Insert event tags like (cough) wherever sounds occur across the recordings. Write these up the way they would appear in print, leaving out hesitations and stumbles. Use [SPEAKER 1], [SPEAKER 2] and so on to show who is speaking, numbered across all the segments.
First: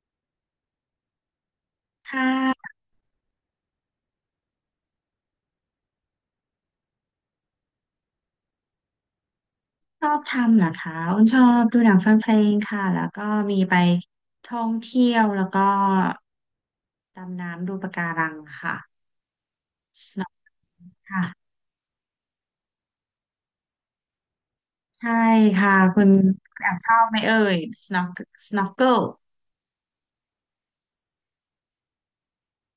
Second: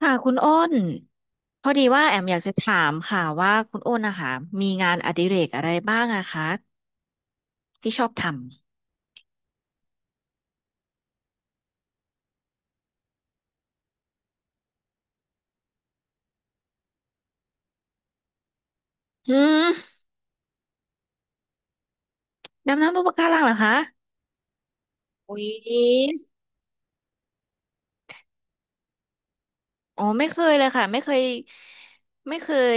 [SPEAKER 1] ค่ะคุณอ้นพอดีว่าแอ
[SPEAKER 2] ค่
[SPEAKER 1] มอยากจะ
[SPEAKER 2] ะ
[SPEAKER 1] ถามค่ะว่าคุณอ้นนะคะมีงานอดิเรกอะไรบ้างอะคะที่ชอบท
[SPEAKER 2] ชอบทำเหรอคะอ้นชอบดูหนังฟังเพลงค่ะแล้วก็มีไปท่องเที่ยวแล้วก็ดำน้ำดูปะการังค่ะ
[SPEAKER 1] ำหืม
[SPEAKER 2] snorkel ค่ะ
[SPEAKER 1] ดำน้ำบนปะการังเหรอคะ
[SPEAKER 2] ใช่
[SPEAKER 1] อุ๊ย
[SPEAKER 2] ค่ะคุณแอบชอบไหมเอ่ย snorkel snorkel
[SPEAKER 1] อ๋อไม่เคยเลยค่ะไม่เคย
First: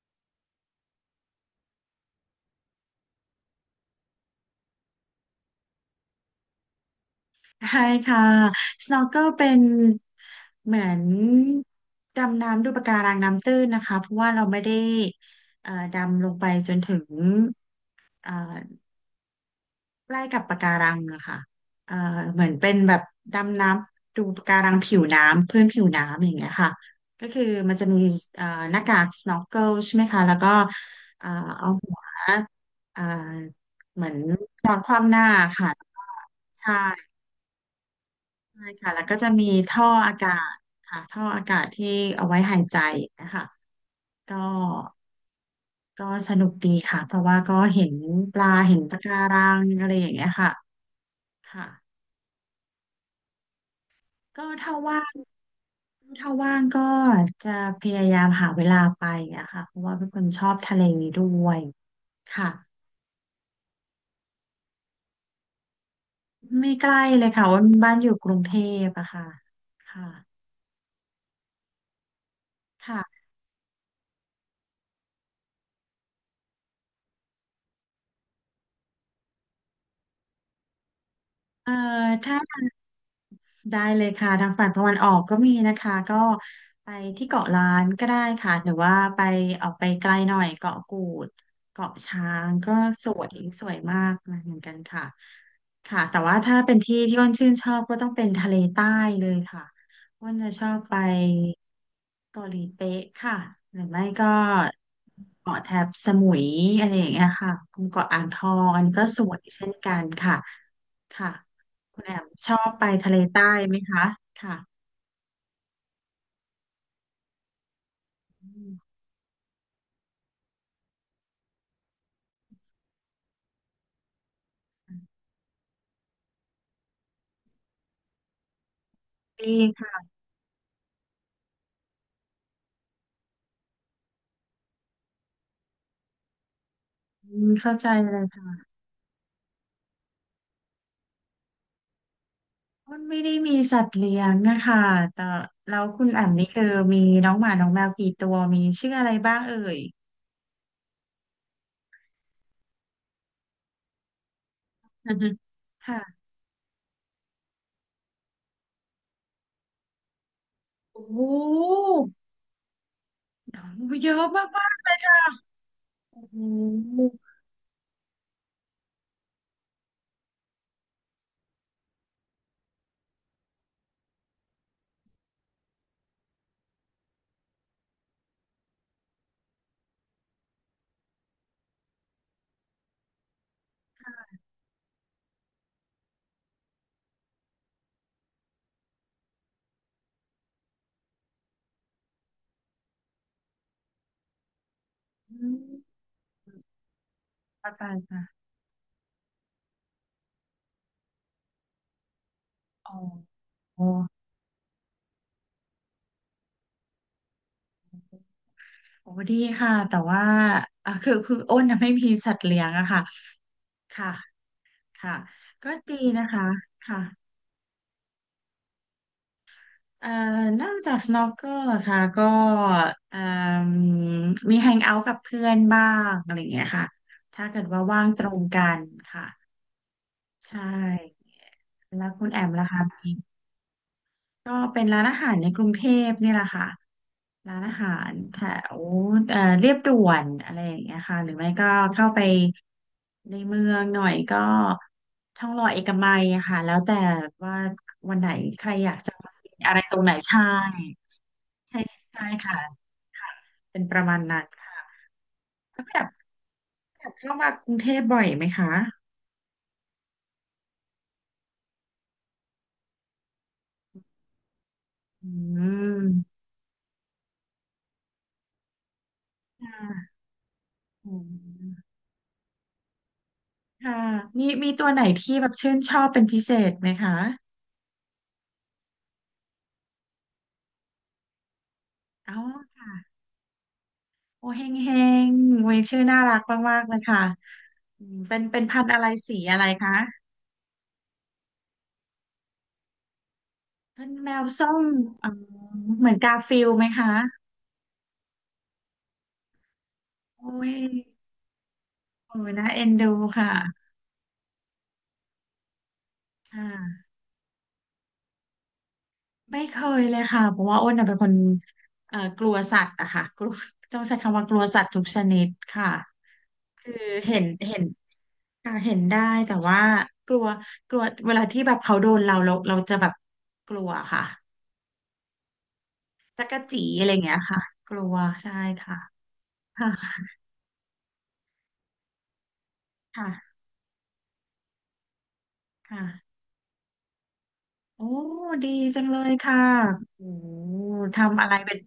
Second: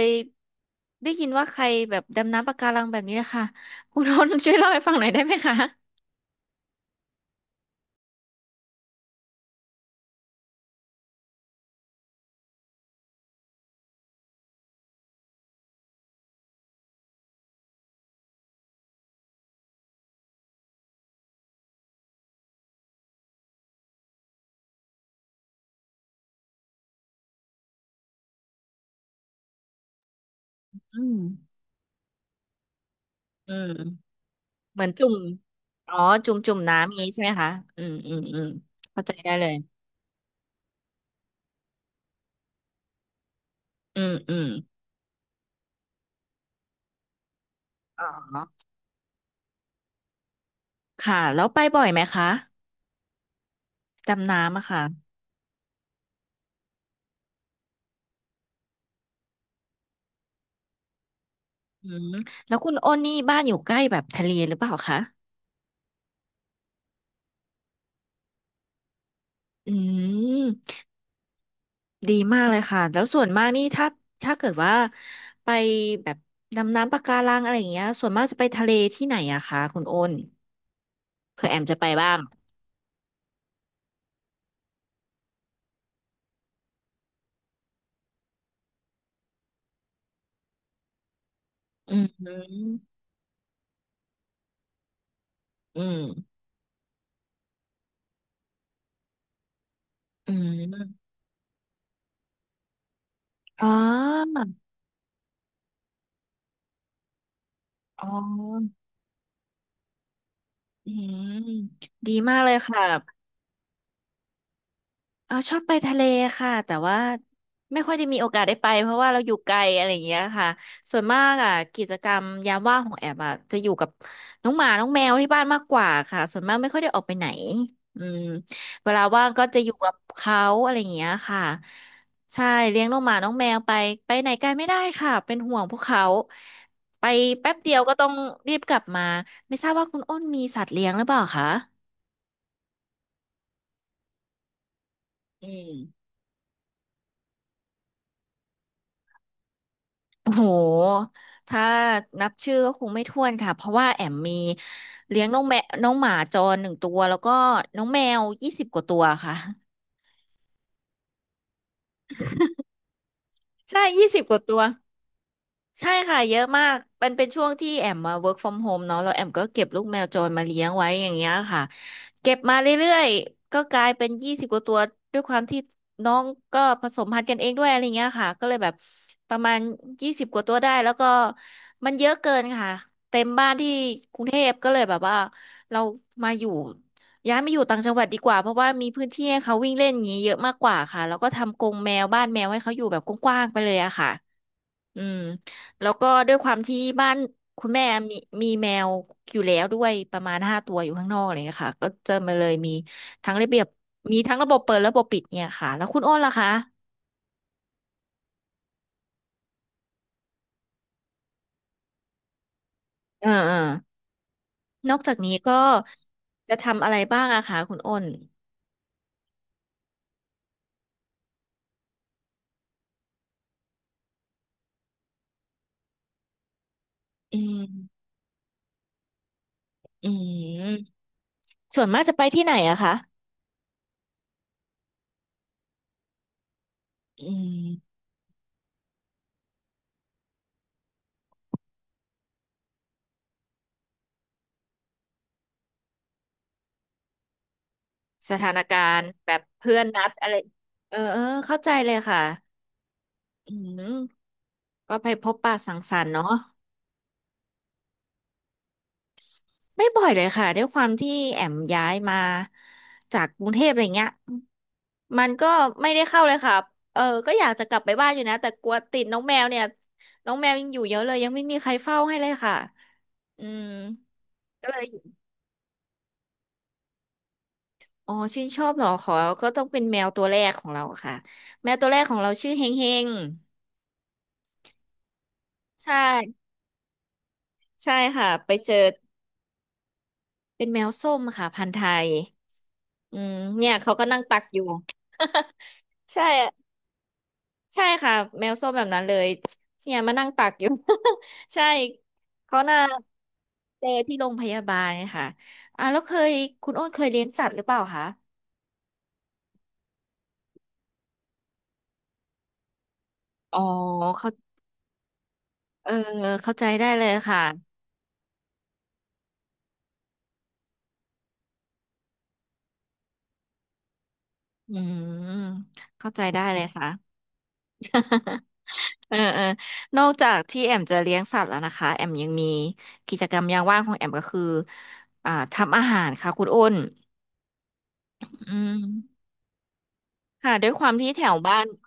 [SPEAKER 1] ได้ยินว่าใครแบบดำน้ำปะการังแบบนี้นะคะคุณอ้น (laughs) ช่วยเล่าให้ฟังหน่อยได้ไหมคะ
[SPEAKER 2] ใช่ค่ะ snorkel เป็นเหมือนดำน้ำดูปะการังน้ำตื้นนะคะเพราะว่าเราไม่ได้ดำลงไปจนถึงเอ่อ ใกล้กับปะการังอะค่ะเอ่อเหมือนเป็นแบบดำน้ำดูปะการังผิวน้ำเพื่อนผิวน้ำอย่างเงี้ยค่ะก็คือมันจะมีเอ่อหน้ากาก snorkel ใช่ไหมคะแล้วก็
[SPEAKER 1] อื
[SPEAKER 2] เอ่อ
[SPEAKER 1] ม
[SPEAKER 2] เอาหัวเอ่อ
[SPEAKER 1] อื
[SPEAKER 2] เหมือ
[SPEAKER 1] ม
[SPEAKER 2] นนอ
[SPEAKER 1] เห
[SPEAKER 2] น
[SPEAKER 1] มือ
[SPEAKER 2] ค
[SPEAKER 1] นจุ่
[SPEAKER 2] ว่ำห
[SPEAKER 1] ม
[SPEAKER 2] น้าค่ะ
[SPEAKER 1] อ๋อจุ่ม
[SPEAKER 2] ใช่
[SPEAKER 1] น้ำอย่างนี้ใช่ไหมคะอืมอืมอืม
[SPEAKER 2] ใช่ค่ะ
[SPEAKER 1] เข้า
[SPEAKER 2] แล้ว
[SPEAKER 1] ใจ
[SPEAKER 2] ก็จะ
[SPEAKER 1] ได้เล
[SPEAKER 2] มี
[SPEAKER 1] ย
[SPEAKER 2] ท่ออากาศค่ะท่ออากาศที่เอาไว้หายใจนะคะ
[SPEAKER 1] อืมอื
[SPEAKER 2] ก็
[SPEAKER 1] ม
[SPEAKER 2] ก็สนุกดีค่ะเพราะว่าก็เห็น
[SPEAKER 1] อ๋อ
[SPEAKER 2] ปลาเห็นปะการังอะไรอย่างเงี้ยค่ะ
[SPEAKER 1] ค่ะแล้วไป
[SPEAKER 2] ค่ะ
[SPEAKER 1] บ่อยไหมคะดำ
[SPEAKER 2] ก็
[SPEAKER 1] น้ำอะ
[SPEAKER 2] ถ้า
[SPEAKER 1] ค่ะ
[SPEAKER 2] ว่าง ถ้าว่างก็จะพยายามหาเวลาไปอะค่ะเพราะว่าเป็นคนชอบทะเลด้วย
[SPEAKER 1] อืม
[SPEAKER 2] ค่ะ
[SPEAKER 1] แล้วคุณอ้นนี่บ้านอยู่ใกล้แบบทะเลหรือเปล่าคะ
[SPEAKER 2] ไม่ใกล้เลยค่ะว่าบ้านอยู่กรุงเทพอะค่ะ
[SPEAKER 1] อื
[SPEAKER 2] ค่ะ
[SPEAKER 1] มดีมากเลยค่ะแล้วส่ว
[SPEAKER 2] ค่ะ
[SPEAKER 1] นมากนี่ถ้าเกิดว่าไปแบบดำน้ำปะการังอะไรอย่างเงี้ยส่วนมากจะไปทะเลที่ไหนอะคะคุณโอนเผื่อแอม
[SPEAKER 2] เอ่อ
[SPEAKER 1] จะไปบ้าง
[SPEAKER 2] ถ้า ได้เลยค่ะ ทางฝั่งตะวันออกก็มีนะคะก็ไปที่เกาะล้านก็ได้ค่ะ หรือว่าไปออกไปไกลหน่อยเกาะกูด
[SPEAKER 1] อื
[SPEAKER 2] เกาะช้างก็
[SPEAKER 1] ม
[SPEAKER 2] สวยสวยมากเหมือนกันค่ะ
[SPEAKER 1] อื
[SPEAKER 2] ค่ะแต่
[SPEAKER 1] ม
[SPEAKER 2] ว่าถ้าเป็นที่ที่อ้นชื่นชอบก็ต้องเป็นทะเลใต้เลยค่ะอ้
[SPEAKER 1] อื
[SPEAKER 2] นจะชอบไป
[SPEAKER 1] ม
[SPEAKER 2] เกาหลีเป๊ะค่ะ
[SPEAKER 1] อ๋อ
[SPEAKER 2] หรือไม่ก็เกาะแถบสมุยอะไรอย่างเงี้ยค่ะกลุ่ม
[SPEAKER 1] อ๋
[SPEAKER 2] เกาะอ่างทอง
[SPEAKER 1] อ
[SPEAKER 2] อันนี้ก็สวยเช่นกันค่ะ
[SPEAKER 1] อื
[SPEAKER 2] ค่ะ
[SPEAKER 1] ม
[SPEAKER 2] คุณแอ
[SPEAKER 1] ดี
[SPEAKER 2] ม
[SPEAKER 1] มากเล
[SPEAKER 2] ช
[SPEAKER 1] ย
[SPEAKER 2] อบ
[SPEAKER 1] ค่ะ
[SPEAKER 2] ไปทะเลใต้ไหมคะค่ะ
[SPEAKER 1] เออชอบไปทะเลค่ะแต่ว่าไม่ค่อยได้มีโอกาสได้
[SPEAKER 2] อื
[SPEAKER 1] ไป
[SPEAKER 2] ม
[SPEAKER 1] เพราะว่าเราอยู่ไกลอะไรอย่างเงี้ยค่ะส่วนมากอ่ะกิจกรรมยามว่างของแอบอ่ะจะอยู่กับน้องหมาน้องแมวที่บ้านมากกว่าค่ะส่วนมากไม่ค่อยได้ออกไปไหนอืมเวลาว่างก็
[SPEAKER 2] ดี
[SPEAKER 1] จะอยู่กับ
[SPEAKER 2] ค่ะ
[SPEAKER 1] เขาอะไรอย่างเงี้ยค่ะใช่เลี้ยงน้องหมาน้องแมวไปไหนไกลไม่ได้ค่ะเป็นห่วงพวกเขาไป
[SPEAKER 2] อืม
[SPEAKER 1] แป๊บเดี
[SPEAKER 2] เข้า
[SPEAKER 1] ยว
[SPEAKER 2] ใจ
[SPEAKER 1] ก็ต้อ
[SPEAKER 2] เล
[SPEAKER 1] ง
[SPEAKER 2] ย
[SPEAKER 1] รีบ
[SPEAKER 2] ค่ะ
[SPEAKER 1] กลับมาไม่ทราบว่าคุณอ้นมีสัตว์เลี้ยงหรือเปล่าคะ
[SPEAKER 2] อ้นไม่ได้มีสัตว์เลี้ยงนะคะแต่
[SPEAKER 1] อื
[SPEAKER 2] แล้ว
[SPEAKER 1] ม
[SPEAKER 2] คุณแอมนี่คือมีน้องหมาน้องแมวกี่ตัวมีชื่ออะไรบ้างเอ่ย
[SPEAKER 1] โอ้โห ถ้านับชื่อก็คงไม่ถ้วนค่ะ เพราะว่าแอมมีเลี้ยงน้
[SPEAKER 2] (laughs)
[SPEAKER 1] องแมวน้องหมา
[SPEAKER 2] ค่ะ
[SPEAKER 1] จรหนึ่งตัวแล้วก็น้องแมวยี่สิบกว่าตัวค่ะ
[SPEAKER 2] โอ้โห
[SPEAKER 1] ใช่ยี่
[SPEAKER 2] เย
[SPEAKER 1] สิบ
[SPEAKER 2] อะ
[SPEAKER 1] กว่าตัว
[SPEAKER 2] มากๆเลยค่ะ
[SPEAKER 1] ใช่ค่ะ
[SPEAKER 2] โอ้
[SPEAKER 1] เย
[SPEAKER 2] โห
[SPEAKER 1] อะมากมันเป็นช่วงที่แอมมา work from home เนาะแล้วแอมก็เก็บลูกแมวจรมาเลี้ยงไว้อย่างเงี้ยค่ะเก็บมาเรื่อยๆก็กลายเป็นยี่สิบกว่าตัวด้วยความที่น้องก็ผสมพันธุ์กันเองด้วยอะไรเงี้ยค่ะก็เลยแบบประมาณยี่สิบกว่าตัวได้แล้วก็มันเยอะเกินค่ะเต็มบ้านที่กรุงเทพก็เลยแบบว่าเรามาอยู่ย้ายมาอยู่ต่างจังหวัดดีกว่าเพราะว่ามีพื้นที่ให้เขาวิ่งเล่นอย่างนี้เยอะมากกว่าค่ะแล้วก็ทำกรงแมวบ้านแมวให้เขาอยู่แบบกว้างๆไปเลยอะค่ะ อืม
[SPEAKER 2] อื
[SPEAKER 1] แล้ว
[SPEAKER 2] ม
[SPEAKER 1] ก็ด้วยความที่บ้านคุณ
[SPEAKER 2] เข้า
[SPEAKER 1] แม่
[SPEAKER 2] ใจ
[SPEAKER 1] มี
[SPEAKER 2] ค่ะ
[SPEAKER 1] มีแมวอยู่แล้วด้วยประมาณห้าตัวอยู่ข้างนอกอะไรเลยค่ะก็จะมาเลยมี
[SPEAKER 2] อ๋อ
[SPEAKER 1] ทั้งระเบียบ
[SPEAKER 2] โอ้
[SPEAKER 1] มีทั้งระบบเปิดระบบปิดเนี่ยค่ะแล้วคุณอ้นล่ะคะ
[SPEAKER 2] โหดีค่ะแต่ว่าอ่ะคืออ้นน่ะไม่มีสัตว์เลี้ยงอะค่ะ
[SPEAKER 1] เออเออ
[SPEAKER 2] ค่ะ
[SPEAKER 1] นอกจา
[SPEAKER 2] ค่ะ
[SPEAKER 1] กนี้ก็
[SPEAKER 2] ก็ดีนะคะ
[SPEAKER 1] จะทำอะไร
[SPEAKER 2] ค่ะ
[SPEAKER 1] บ้างอะคะคุณอ้น
[SPEAKER 2] เอ่อนอกจาก snorkel เหรอคะก็เอ่มมี hang out กับเพื่อนบ้างอะไรอย่างเงี้ยค่ะ
[SPEAKER 1] อื
[SPEAKER 2] ถ้าเกิดว่าว่า
[SPEAKER 1] ม
[SPEAKER 2] งตรงกันค่ะ
[SPEAKER 1] อื
[SPEAKER 2] ใช
[SPEAKER 1] ม
[SPEAKER 2] ่
[SPEAKER 1] ส่วนมาก
[SPEAKER 2] แล้ว
[SPEAKER 1] จะไป
[SPEAKER 2] คุณแอ
[SPEAKER 1] ที่ไห
[SPEAKER 2] ม
[SPEAKER 1] น
[SPEAKER 2] ล่ะ
[SPEAKER 1] อะ
[SPEAKER 2] คะ
[SPEAKER 1] คะ
[SPEAKER 2] มีก็เป็นร้านอาหารในกรุงเทพนี่แหละค่ะ
[SPEAKER 1] อื
[SPEAKER 2] ร้านอาหา
[SPEAKER 1] ม
[SPEAKER 2] รแถวเรียบด่วนอะไรอย่างเงี้ยค่ะหรือไม่ก็เข้าไปในเมืองหน่อยก็ทองหล่อเอกมัยอะค่ะแล้วแต่ว่าวันไหน
[SPEAKER 1] สถาน
[SPEAKER 2] ใคร
[SPEAKER 1] กา
[SPEAKER 2] อยาก
[SPEAKER 1] รณ์
[SPEAKER 2] จะ
[SPEAKER 1] แบ
[SPEAKER 2] มา
[SPEAKER 1] บ
[SPEAKER 2] กินอะ
[SPEAKER 1] เพื่
[SPEAKER 2] ไร
[SPEAKER 1] อน
[SPEAKER 2] ตร
[SPEAKER 1] นั
[SPEAKER 2] งไห
[SPEAKER 1] ด
[SPEAKER 2] น
[SPEAKER 1] อะไร
[SPEAKER 2] ใช่
[SPEAKER 1] เออเออเข้าใจ
[SPEAKER 2] ใช่
[SPEAKER 1] เลยค่ะ
[SPEAKER 2] ใช่ค่ะ
[SPEAKER 1] อื
[SPEAKER 2] เป็นป
[SPEAKER 1] ม
[SPEAKER 2] ระมาณนั้นค่ะ
[SPEAKER 1] ก็ไปพบปะสัง
[SPEAKER 2] แล้ว
[SPEAKER 1] ส
[SPEAKER 2] แบ
[SPEAKER 1] รร
[SPEAKER 2] บ
[SPEAKER 1] ค์เนาะ
[SPEAKER 2] แบบเข้ามากรุงเทพบ่อยไหมคะ
[SPEAKER 1] ไม่บ่อยเลยค่ะด้วยความที่แอมย้ายมาจากกรุงเทพอะไรเงี้ยมั
[SPEAKER 2] อื
[SPEAKER 1] นก็ไม่ได้เข้าเล
[SPEAKER 2] ม
[SPEAKER 1] ยค่ะเออก็อยากจะกลับไปบ้านอยู่นะแต่กลัวติดน้องแมวเนี่
[SPEAKER 2] ค
[SPEAKER 1] ย
[SPEAKER 2] ่ะ
[SPEAKER 1] น้องแมวยังอยู่เยอะเล
[SPEAKER 2] อื
[SPEAKER 1] ยยังไม่มีใคร
[SPEAKER 2] ม
[SPEAKER 1] เฝ้าให้เลยค่ะอืม
[SPEAKER 2] ค่ะมี
[SPEAKER 1] ก็
[SPEAKER 2] มี
[SPEAKER 1] เลย
[SPEAKER 2] ตัวไหนที่แบบชื่นชอบเป็นพิเศษไหมคะ
[SPEAKER 1] อ๋อชื่นชอบเหรอขอก็ต้องเป็นแมวตัวแรกของเราค่ะแมวตัวแรกของเรา
[SPEAKER 2] เอ้า
[SPEAKER 1] ชื่อเฮงเฮง
[SPEAKER 2] โอเฮงเฮงโอ้ย
[SPEAKER 1] ใช่
[SPEAKER 2] ชื่อน่ารักมากๆเลยค่ะ
[SPEAKER 1] ใช่
[SPEAKER 2] อืม
[SPEAKER 1] ค่ะ
[SPEAKER 2] เป็น
[SPEAKER 1] ไป
[SPEAKER 2] เป็น
[SPEAKER 1] เจ
[SPEAKER 2] พั
[SPEAKER 1] อ
[SPEAKER 2] นธุ์อะไรสีอะไรคะ
[SPEAKER 1] เป็นแมวส้มค่ะพันธุ์ไทยอืมเนี่ยเขาก็
[SPEAKER 2] เป็น
[SPEAKER 1] นั่ง
[SPEAKER 2] แม
[SPEAKER 1] ตัก
[SPEAKER 2] ว
[SPEAKER 1] อยู่
[SPEAKER 2] ส้มอ๋อเหมื
[SPEAKER 1] (laughs)
[SPEAKER 2] อน
[SPEAKER 1] ใช่
[SPEAKER 2] กาฟิลด์ไหมคะ
[SPEAKER 1] ใช่ค่ะแมวส้มแบบนั้นเลยเนี่ยมานั่งตั
[SPEAKER 2] โอ้
[SPEAKER 1] กอยู่
[SPEAKER 2] ย
[SPEAKER 1] (laughs) ใช่
[SPEAKER 2] โอ้ย
[SPEAKER 1] เขา
[SPEAKER 2] น่า
[SPEAKER 1] น่า
[SPEAKER 2] เอ็นดูค่ะ
[SPEAKER 1] เจอที่โรงพยาบาลค่ะอ่าแล้วเคย
[SPEAKER 2] ค
[SPEAKER 1] คุณโอ้นเค
[SPEAKER 2] ่ะ
[SPEAKER 1] ยเลี้ยงสัตว์หรือเปล่าคะ
[SPEAKER 2] ไม่เคยเลยค่ะเพราะว่าอ้นน่ะเป็นคนกลัวสัตว์อะค่ะกลัว
[SPEAKER 1] อ๋อ
[SPEAKER 2] ต้องใช้
[SPEAKER 1] เขา
[SPEAKER 2] คำว่ากลัวสัตว์ทุกชนิดค่ะ
[SPEAKER 1] เออเข้าใจได้
[SPEAKER 2] คือ
[SPEAKER 1] เลย
[SPEAKER 2] เห็
[SPEAKER 1] ค่ะ
[SPEAKER 2] นเห็นค่ะเห็นได้แต่ว่ากลัวกลัวเวลาที่แบบเขาโดนเราจะแบบกลัวค่ะ
[SPEAKER 1] อืมเข้าใจได้
[SPEAKER 2] จัก
[SPEAKER 1] เล
[SPEAKER 2] ร
[SPEAKER 1] ย
[SPEAKER 2] จี
[SPEAKER 1] ค่ะ
[SPEAKER 2] อะไรอย่างเงี้ยค่ะกลัว
[SPEAKER 1] (laughs)
[SPEAKER 2] ใช่ค่ะ
[SPEAKER 1] เออเออ
[SPEAKER 2] ค่ะ
[SPEAKER 1] นอกจากที่แอมจะเลี้ยงสัตว์แล้วนะคะแอมยังมีกิจ
[SPEAKER 2] ค่ะ
[SPEAKER 1] กรรมยามว่างของแอมก็คืออ่าทำอาหารค่ะ
[SPEAKER 2] ค่ะ
[SPEAKER 1] คุณอ้น
[SPEAKER 2] โอ้
[SPEAKER 1] อื
[SPEAKER 2] ดี
[SPEAKER 1] ม
[SPEAKER 2] จังเลยค่ะโอ้
[SPEAKER 1] ค่ะด้วยความที่แถว
[SPEAKER 2] ทำอะไร
[SPEAKER 1] บ้าน
[SPEAKER 2] เป็น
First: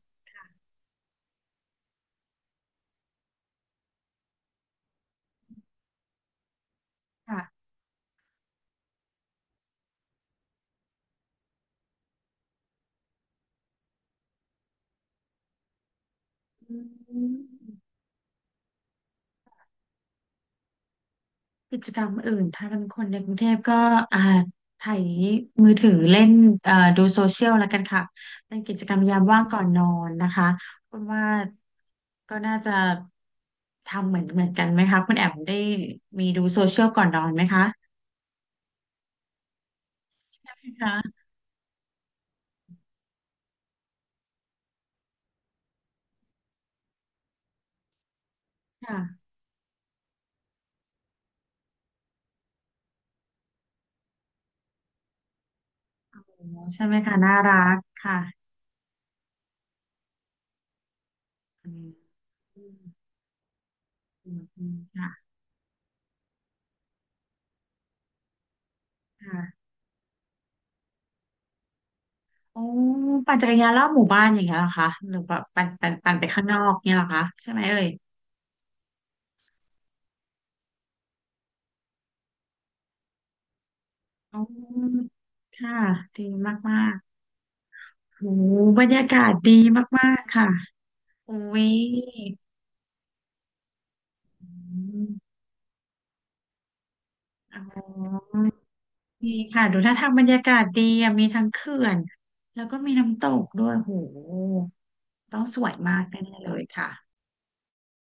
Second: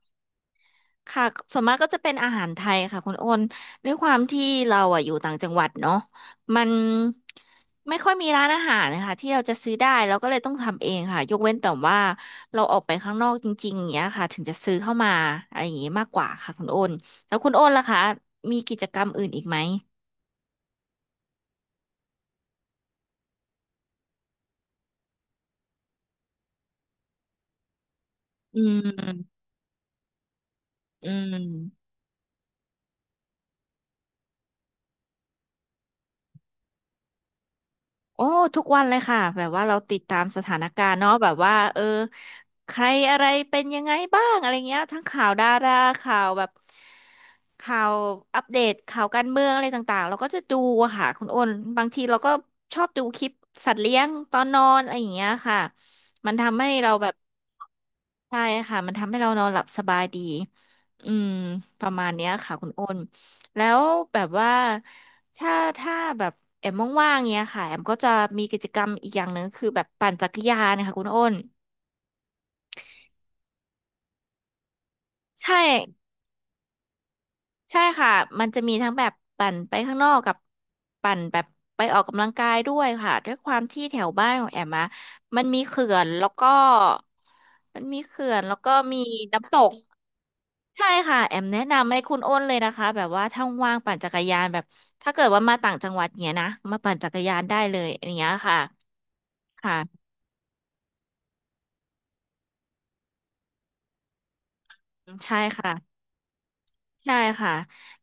[SPEAKER 1] ค่ะส่วนมากก็จะเป็นอาหารไทยค่ะคุณโอนด้วยความที่เราอ่ะอยู่ต่างจังหวัดเนาะมัน
[SPEAKER 2] ค่ะ
[SPEAKER 1] ไม่ค่อยมีร้านอาหารนะคะที่เราจะซื้อได้เราก็เลยต้องทำเองค่ะยกเว้นแต่ว่าเราออกไปข้างนอกจริงๆอย่างเงี้ยค่ะถึงจะซื้อเข้ามาอะไรอย่างงี้มากกว่าค่ะคุณ
[SPEAKER 2] อ
[SPEAKER 1] โอน
[SPEAKER 2] ื
[SPEAKER 1] แล้
[SPEAKER 2] ม
[SPEAKER 1] วคุณโอนล่ะคะมีกิจกรรมอื่นอีกไหม
[SPEAKER 2] กิจกรรมอื่นถ้าเป็นคนในกรุงเทพก็อ่าไถมือถือเล่นดูโซเชียลแล้วกันค่ะเป็
[SPEAKER 1] อื
[SPEAKER 2] นกิจกรรมยาม
[SPEAKER 1] ม
[SPEAKER 2] ว่างก่อนนอนนะคะคุณ
[SPEAKER 1] อื
[SPEAKER 2] ว่า
[SPEAKER 1] ม
[SPEAKER 2] ก็น่าจะทำเหมือนกันไหมคะคุณแอมได้มีดูโซเชียลก่อนนอนไหมคะ
[SPEAKER 1] โอ้ทุกวันเลยค่ะแบบว่าเราติดตามสถานการณ์เนาะ
[SPEAKER 2] ค่ะ
[SPEAKER 1] แบบว่าเออใครอะไรเป็นยังไงบ้างอะไรเงี้ยทั้งข่าวดาราข่าวแบบข่าวอัปเดตข่าวการ
[SPEAKER 2] ค่ะ
[SPEAKER 1] เมืองอะไรต่างๆเราก็จะดูอะค่ะคุณอ้นบางทีเราก็ชอบดูคลิปสัตว์เลี้ยงตอนนอนอะไรอย่างเงี้ยค่ะมันทำ
[SPEAKER 2] โอ้
[SPEAKER 1] ให้
[SPEAKER 2] ใช่
[SPEAKER 1] เรา
[SPEAKER 2] ไหม
[SPEAKER 1] แบบ
[SPEAKER 2] คะน่ารักค่ะ
[SPEAKER 1] ใช่ค่ะมันทำให้เรานอนหลับสบายดีอืม
[SPEAKER 2] อื
[SPEAKER 1] ป
[SPEAKER 2] ม
[SPEAKER 1] ระมาณเนี้ยค่ะ
[SPEAKER 2] อื
[SPEAKER 1] คุณ
[SPEAKER 2] ม
[SPEAKER 1] โอ้นแล้วแบบ
[SPEAKER 2] อืม
[SPEAKER 1] ว่า
[SPEAKER 2] อืมค่ะ
[SPEAKER 1] ถ้าถ้าแบบแอมว่างๆเนี้ยค่ะแอมก็จะมีกิจกรรมอีกอย่างหนึ่งคือ
[SPEAKER 2] ค่ะ
[SPEAKER 1] แบบปั่นจักรยานนะคะคุณโอ้น
[SPEAKER 2] โอ้ปั่นจักรยานรอบหมู่บ้านอย่างเงี้ยเหรอคะหรือแบบ
[SPEAKER 1] ใช่
[SPEAKER 2] ปั่นไปข้างนอกเนี่ยเหรอคะใช่ไหม
[SPEAKER 1] ใช่
[SPEAKER 2] เอ่ย
[SPEAKER 1] ค่ะมันจะมีทั้งแบบปั่นไปข้างนอกกับปั่นแบบไปออกกำลังกายด้วยค่ะด้วยความที่แถวบ้าน
[SPEAKER 2] อ๋
[SPEAKER 1] ของแอมอะ
[SPEAKER 2] อ
[SPEAKER 1] มันมี
[SPEAKER 2] ค่ะ
[SPEAKER 1] เขื่อน
[SPEAKER 2] ดี
[SPEAKER 1] แล้วก็
[SPEAKER 2] มาก
[SPEAKER 1] มันมี
[SPEAKER 2] ๆโห
[SPEAKER 1] เขื่อนแล้วก็
[SPEAKER 2] บรร
[SPEAKER 1] มี
[SPEAKER 2] ยากาศดี
[SPEAKER 1] น้ำตก
[SPEAKER 2] มากๆค่ะ
[SPEAKER 1] ใช่ค่ะแอ
[SPEAKER 2] อุ้
[SPEAKER 1] มแนะ
[SPEAKER 2] ย
[SPEAKER 1] นำให้คุณอ้นเลยนะคะแบบว่าถ้าว่างปั่นจักรยานแบบ
[SPEAKER 2] อืม
[SPEAKER 1] ถ้าเกิดว่ามาต่างจังหวัดเนี้ยนะมาปั่นจักรยานได้
[SPEAKER 2] อ๋
[SPEAKER 1] เลยอย่างเงี้
[SPEAKER 2] อ
[SPEAKER 1] ยค่ะ
[SPEAKER 2] ดีค่ะดูท่า
[SPEAKER 1] ค่ะ
[SPEAKER 2] ทางบรรยากาศดีอะมีทั้งเขื่อน แล้วก็มีน้ำตกด้วยโห
[SPEAKER 1] ใช่
[SPEAKER 2] ต้องสว
[SPEAKER 1] ค่ะ
[SPEAKER 2] ยมากแน่ๆเลยค่ะ
[SPEAKER 1] ใช่ค่ะ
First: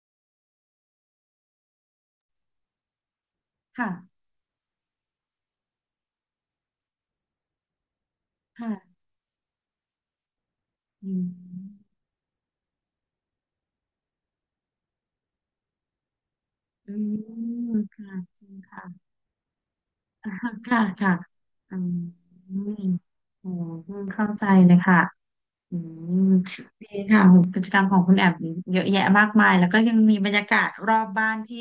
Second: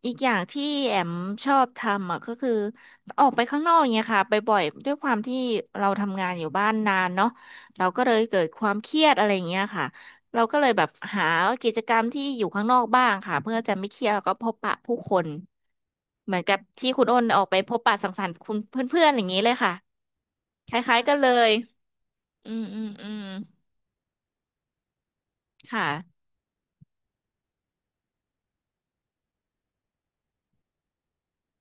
[SPEAKER 1] อีกอย่างที่แอมชอบทำอ่ะก็คือออกไปข้างนอกอ
[SPEAKER 2] ค่ะ
[SPEAKER 1] ย่างเงี้ยค่ะไปบ่อยด้วยความที่เราทำงานอยู่บ้านนานเนาะเราก็เลยเกิดความเค
[SPEAKER 2] ค่ะ
[SPEAKER 1] รียดอะไรอย่างเงี้ยค่ะเราก็เลยแบบ
[SPEAKER 2] อื
[SPEAKER 1] หา
[SPEAKER 2] ม
[SPEAKER 1] กิจกรรมที่อยู่ข้างนอกบ้างค่ะเพื่อจะไม่เครียดแล้วก็พบปะผู้คนเหมือนกับที่
[SPEAKER 2] อื
[SPEAKER 1] คุณอ้นออกไปพ
[SPEAKER 2] ม
[SPEAKER 1] บปะสั
[SPEAKER 2] ค่ะ
[SPEAKER 1] งสรรค์
[SPEAKER 2] จริ
[SPEAKER 1] คุ
[SPEAKER 2] งค่ะ
[SPEAKER 1] ณเพื่อนๆอย่างนี้เลยค่ะ
[SPEAKER 2] (laughs)
[SPEAKER 1] ค
[SPEAKER 2] ค่ะ
[SPEAKER 1] ล้ายๆ
[SPEAKER 2] ค่ะ
[SPEAKER 1] กันเลย
[SPEAKER 2] อืม
[SPEAKER 1] อืมอืมอืม
[SPEAKER 2] โอ้เข้าใจเลยค่ะ อื
[SPEAKER 1] ค่ะ
[SPEAKER 2] มดีค่ะโหกิจกรรมของคุณแอบเยอะแยะมากมายแล้วก็ยังมีบรรยากาศรอบบ้านที่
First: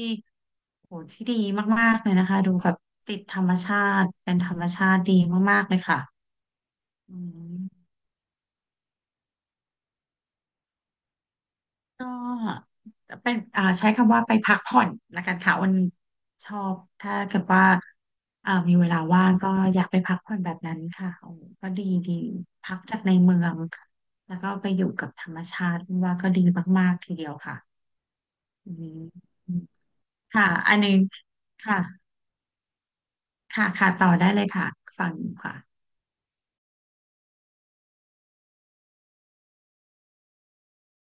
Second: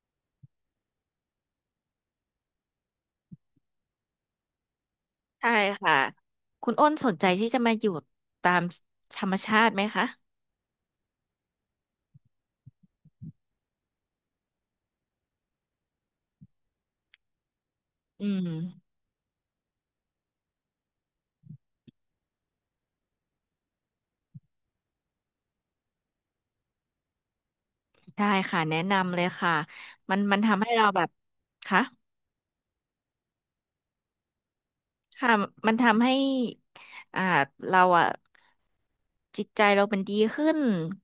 [SPEAKER 2] โหที่ดีมากๆเลยนะคะดูแบบติดธรรมชาติเป็นธรรมชาติดี
[SPEAKER 1] ใช่
[SPEAKER 2] มากๆเลย
[SPEAKER 1] ค่ะ
[SPEAKER 2] ค่ะ
[SPEAKER 1] คุณอ้นสน
[SPEAKER 2] อื
[SPEAKER 1] ใจที่จะ
[SPEAKER 2] ม
[SPEAKER 1] มาอยู่ตามธรรมชาติไหมคะ
[SPEAKER 2] ก็เป็นใช้คำว่าไปพักผ่อนละกันค่ะวันชอบถ้าเกิดว่า
[SPEAKER 1] อืม
[SPEAKER 2] มีเวลาว่างก็อยากไปพักผ่อนแบบนั้นค่ะโอ้ก็ดีดีพักจากในเมืองแล้วก็ไปอยู่กับธรรมชาติว่าก็ดีมากๆทีเดียวค่ะ
[SPEAKER 1] ได้ค่ะ
[SPEAKER 2] อื
[SPEAKER 1] แนะนำเลย
[SPEAKER 2] ม
[SPEAKER 1] ค่ะมัน
[SPEAKER 2] ค่ะ
[SPEAKER 1] ทำให้
[SPEAKER 2] อันห
[SPEAKER 1] เรา
[SPEAKER 2] นึง
[SPEAKER 1] แบบ
[SPEAKER 2] ค่ะ
[SPEAKER 1] ค่ะ
[SPEAKER 2] ค่ะค่ะต่อได้เลยค่ะ ฟังอ
[SPEAKER 1] ค่ะ
[SPEAKER 2] ยู่ค่ะ
[SPEAKER 1] มันทำให้อ่าเราอ่ะจิตใจเรามันดีขึ้น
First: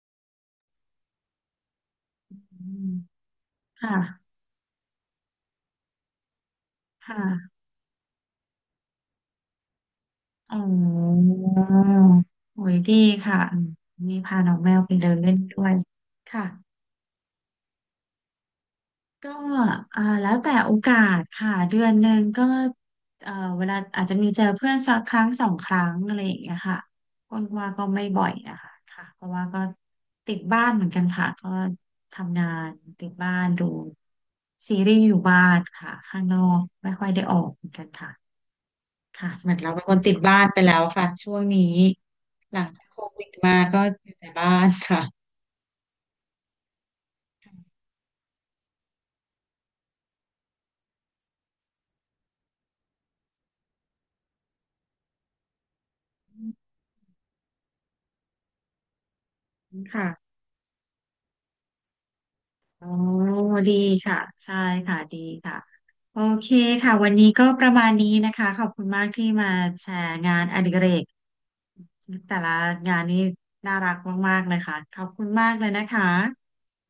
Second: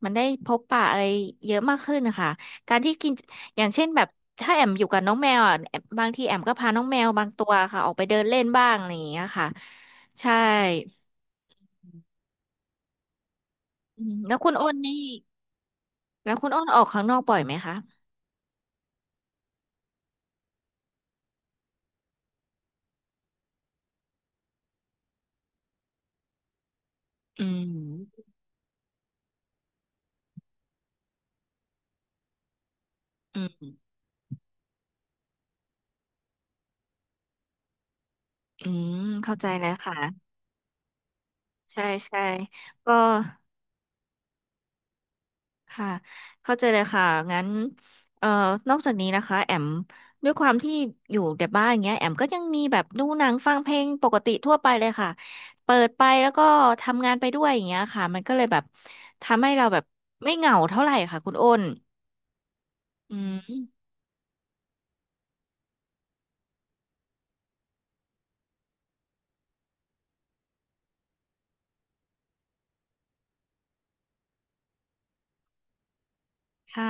[SPEAKER 1] มันได้พบปะอะไรเยอะมากขึ้นนะคะ
[SPEAKER 2] อื
[SPEAKER 1] การ
[SPEAKER 2] ม
[SPEAKER 1] ที่กินอย่างเช่น
[SPEAKER 2] ค่ะ
[SPEAKER 1] แบบถ้าแอมอยู่กับน้องแมวอ่ะแอมบางทีแอมก็พาน้องแมว
[SPEAKER 2] ค
[SPEAKER 1] บางตัว
[SPEAKER 2] ่ะ
[SPEAKER 1] ค่ะออกไปเดินเล่นบ้างอะไรอย่างเงี้ยค่ะใช่
[SPEAKER 2] อ๋อโอ้ยดีค่ะอืม
[SPEAKER 1] อืม
[SPEAKER 2] นี่
[SPEAKER 1] แล้ว
[SPEAKER 2] พา
[SPEAKER 1] คุ
[SPEAKER 2] น้
[SPEAKER 1] ณ
[SPEAKER 2] อง
[SPEAKER 1] อ้
[SPEAKER 2] แม
[SPEAKER 1] น
[SPEAKER 2] วไป
[SPEAKER 1] นี่
[SPEAKER 2] เดินเล่นด้วย
[SPEAKER 1] แล้ว
[SPEAKER 2] ค่ะ
[SPEAKER 1] คุณอ้นออกข้างนอกบ่อยไหมคะ
[SPEAKER 2] ก็อ่าแล้วแต่โอกาสค่ะเดือนหนึ่งก็เอ่อเวลาอาจจะมีเจอเพื่อนสักครั้งสองครั้งอะไรอย่างเงี้ยค่ะค
[SPEAKER 1] อื
[SPEAKER 2] นว่าก็ไม่
[SPEAKER 1] ม
[SPEAKER 2] บ่อยนะคะค่ะเพราะว่าก็ติดบ้านเหมือนกันค่ะก็ทำงานติดบ้า
[SPEAKER 1] อื
[SPEAKER 2] นดู
[SPEAKER 1] ม
[SPEAKER 2] ซีรีส์อยู่บ้านค่ะข้างนอกไม่ค่อยได้ออกเหมือนกันค่ะ
[SPEAKER 1] อืม
[SPEAKER 2] ค่ะ
[SPEAKER 1] เข้าใจ
[SPEAKER 2] เหมือน
[SPEAKER 1] แล้
[SPEAKER 2] เรา
[SPEAKER 1] ว
[SPEAKER 2] เป็นค
[SPEAKER 1] ค่ะ
[SPEAKER 2] นติดบ้านไปแล้วค่ะช่วงนี้
[SPEAKER 1] ใช่ใช่
[SPEAKER 2] หลังจาก
[SPEAKER 1] ก็
[SPEAKER 2] โควิดมาก็อยู่แต่บ้านค่ะ
[SPEAKER 1] ค่ะเข้าใจเลยค่ะงั้นเอ่อนอกจากนี้นะคะแอมด้วยความที่อยู่แต่บ้านเงี้ยแอมก็ยังมีแบบดูหนังฟังเพลงปกติทั่วไปเลยค่ะเปิดไปแล้วก็ทำงานไปด้วยอย่างเงี้ยค่ะมันก็เลยแบบทำให้เราแบบ
[SPEAKER 2] ค่ะ
[SPEAKER 1] ไม่เหงาเท่าไหร่ค่ะคุณอ้น
[SPEAKER 2] อ๋อ
[SPEAKER 1] อื
[SPEAKER 2] ดี
[SPEAKER 1] ม
[SPEAKER 2] ค่ะใช่ค่ะดีค่ะโอเคค่ะวันนี้ก็ประมาณนี้นะคะขอบคุณมากที่มาแชร์งานอดิเรกแต่ละงานนี่น่ารักมากๆเลยค่ะขอบคุณมากเลยนะคะ
[SPEAKER 1] ค่ะ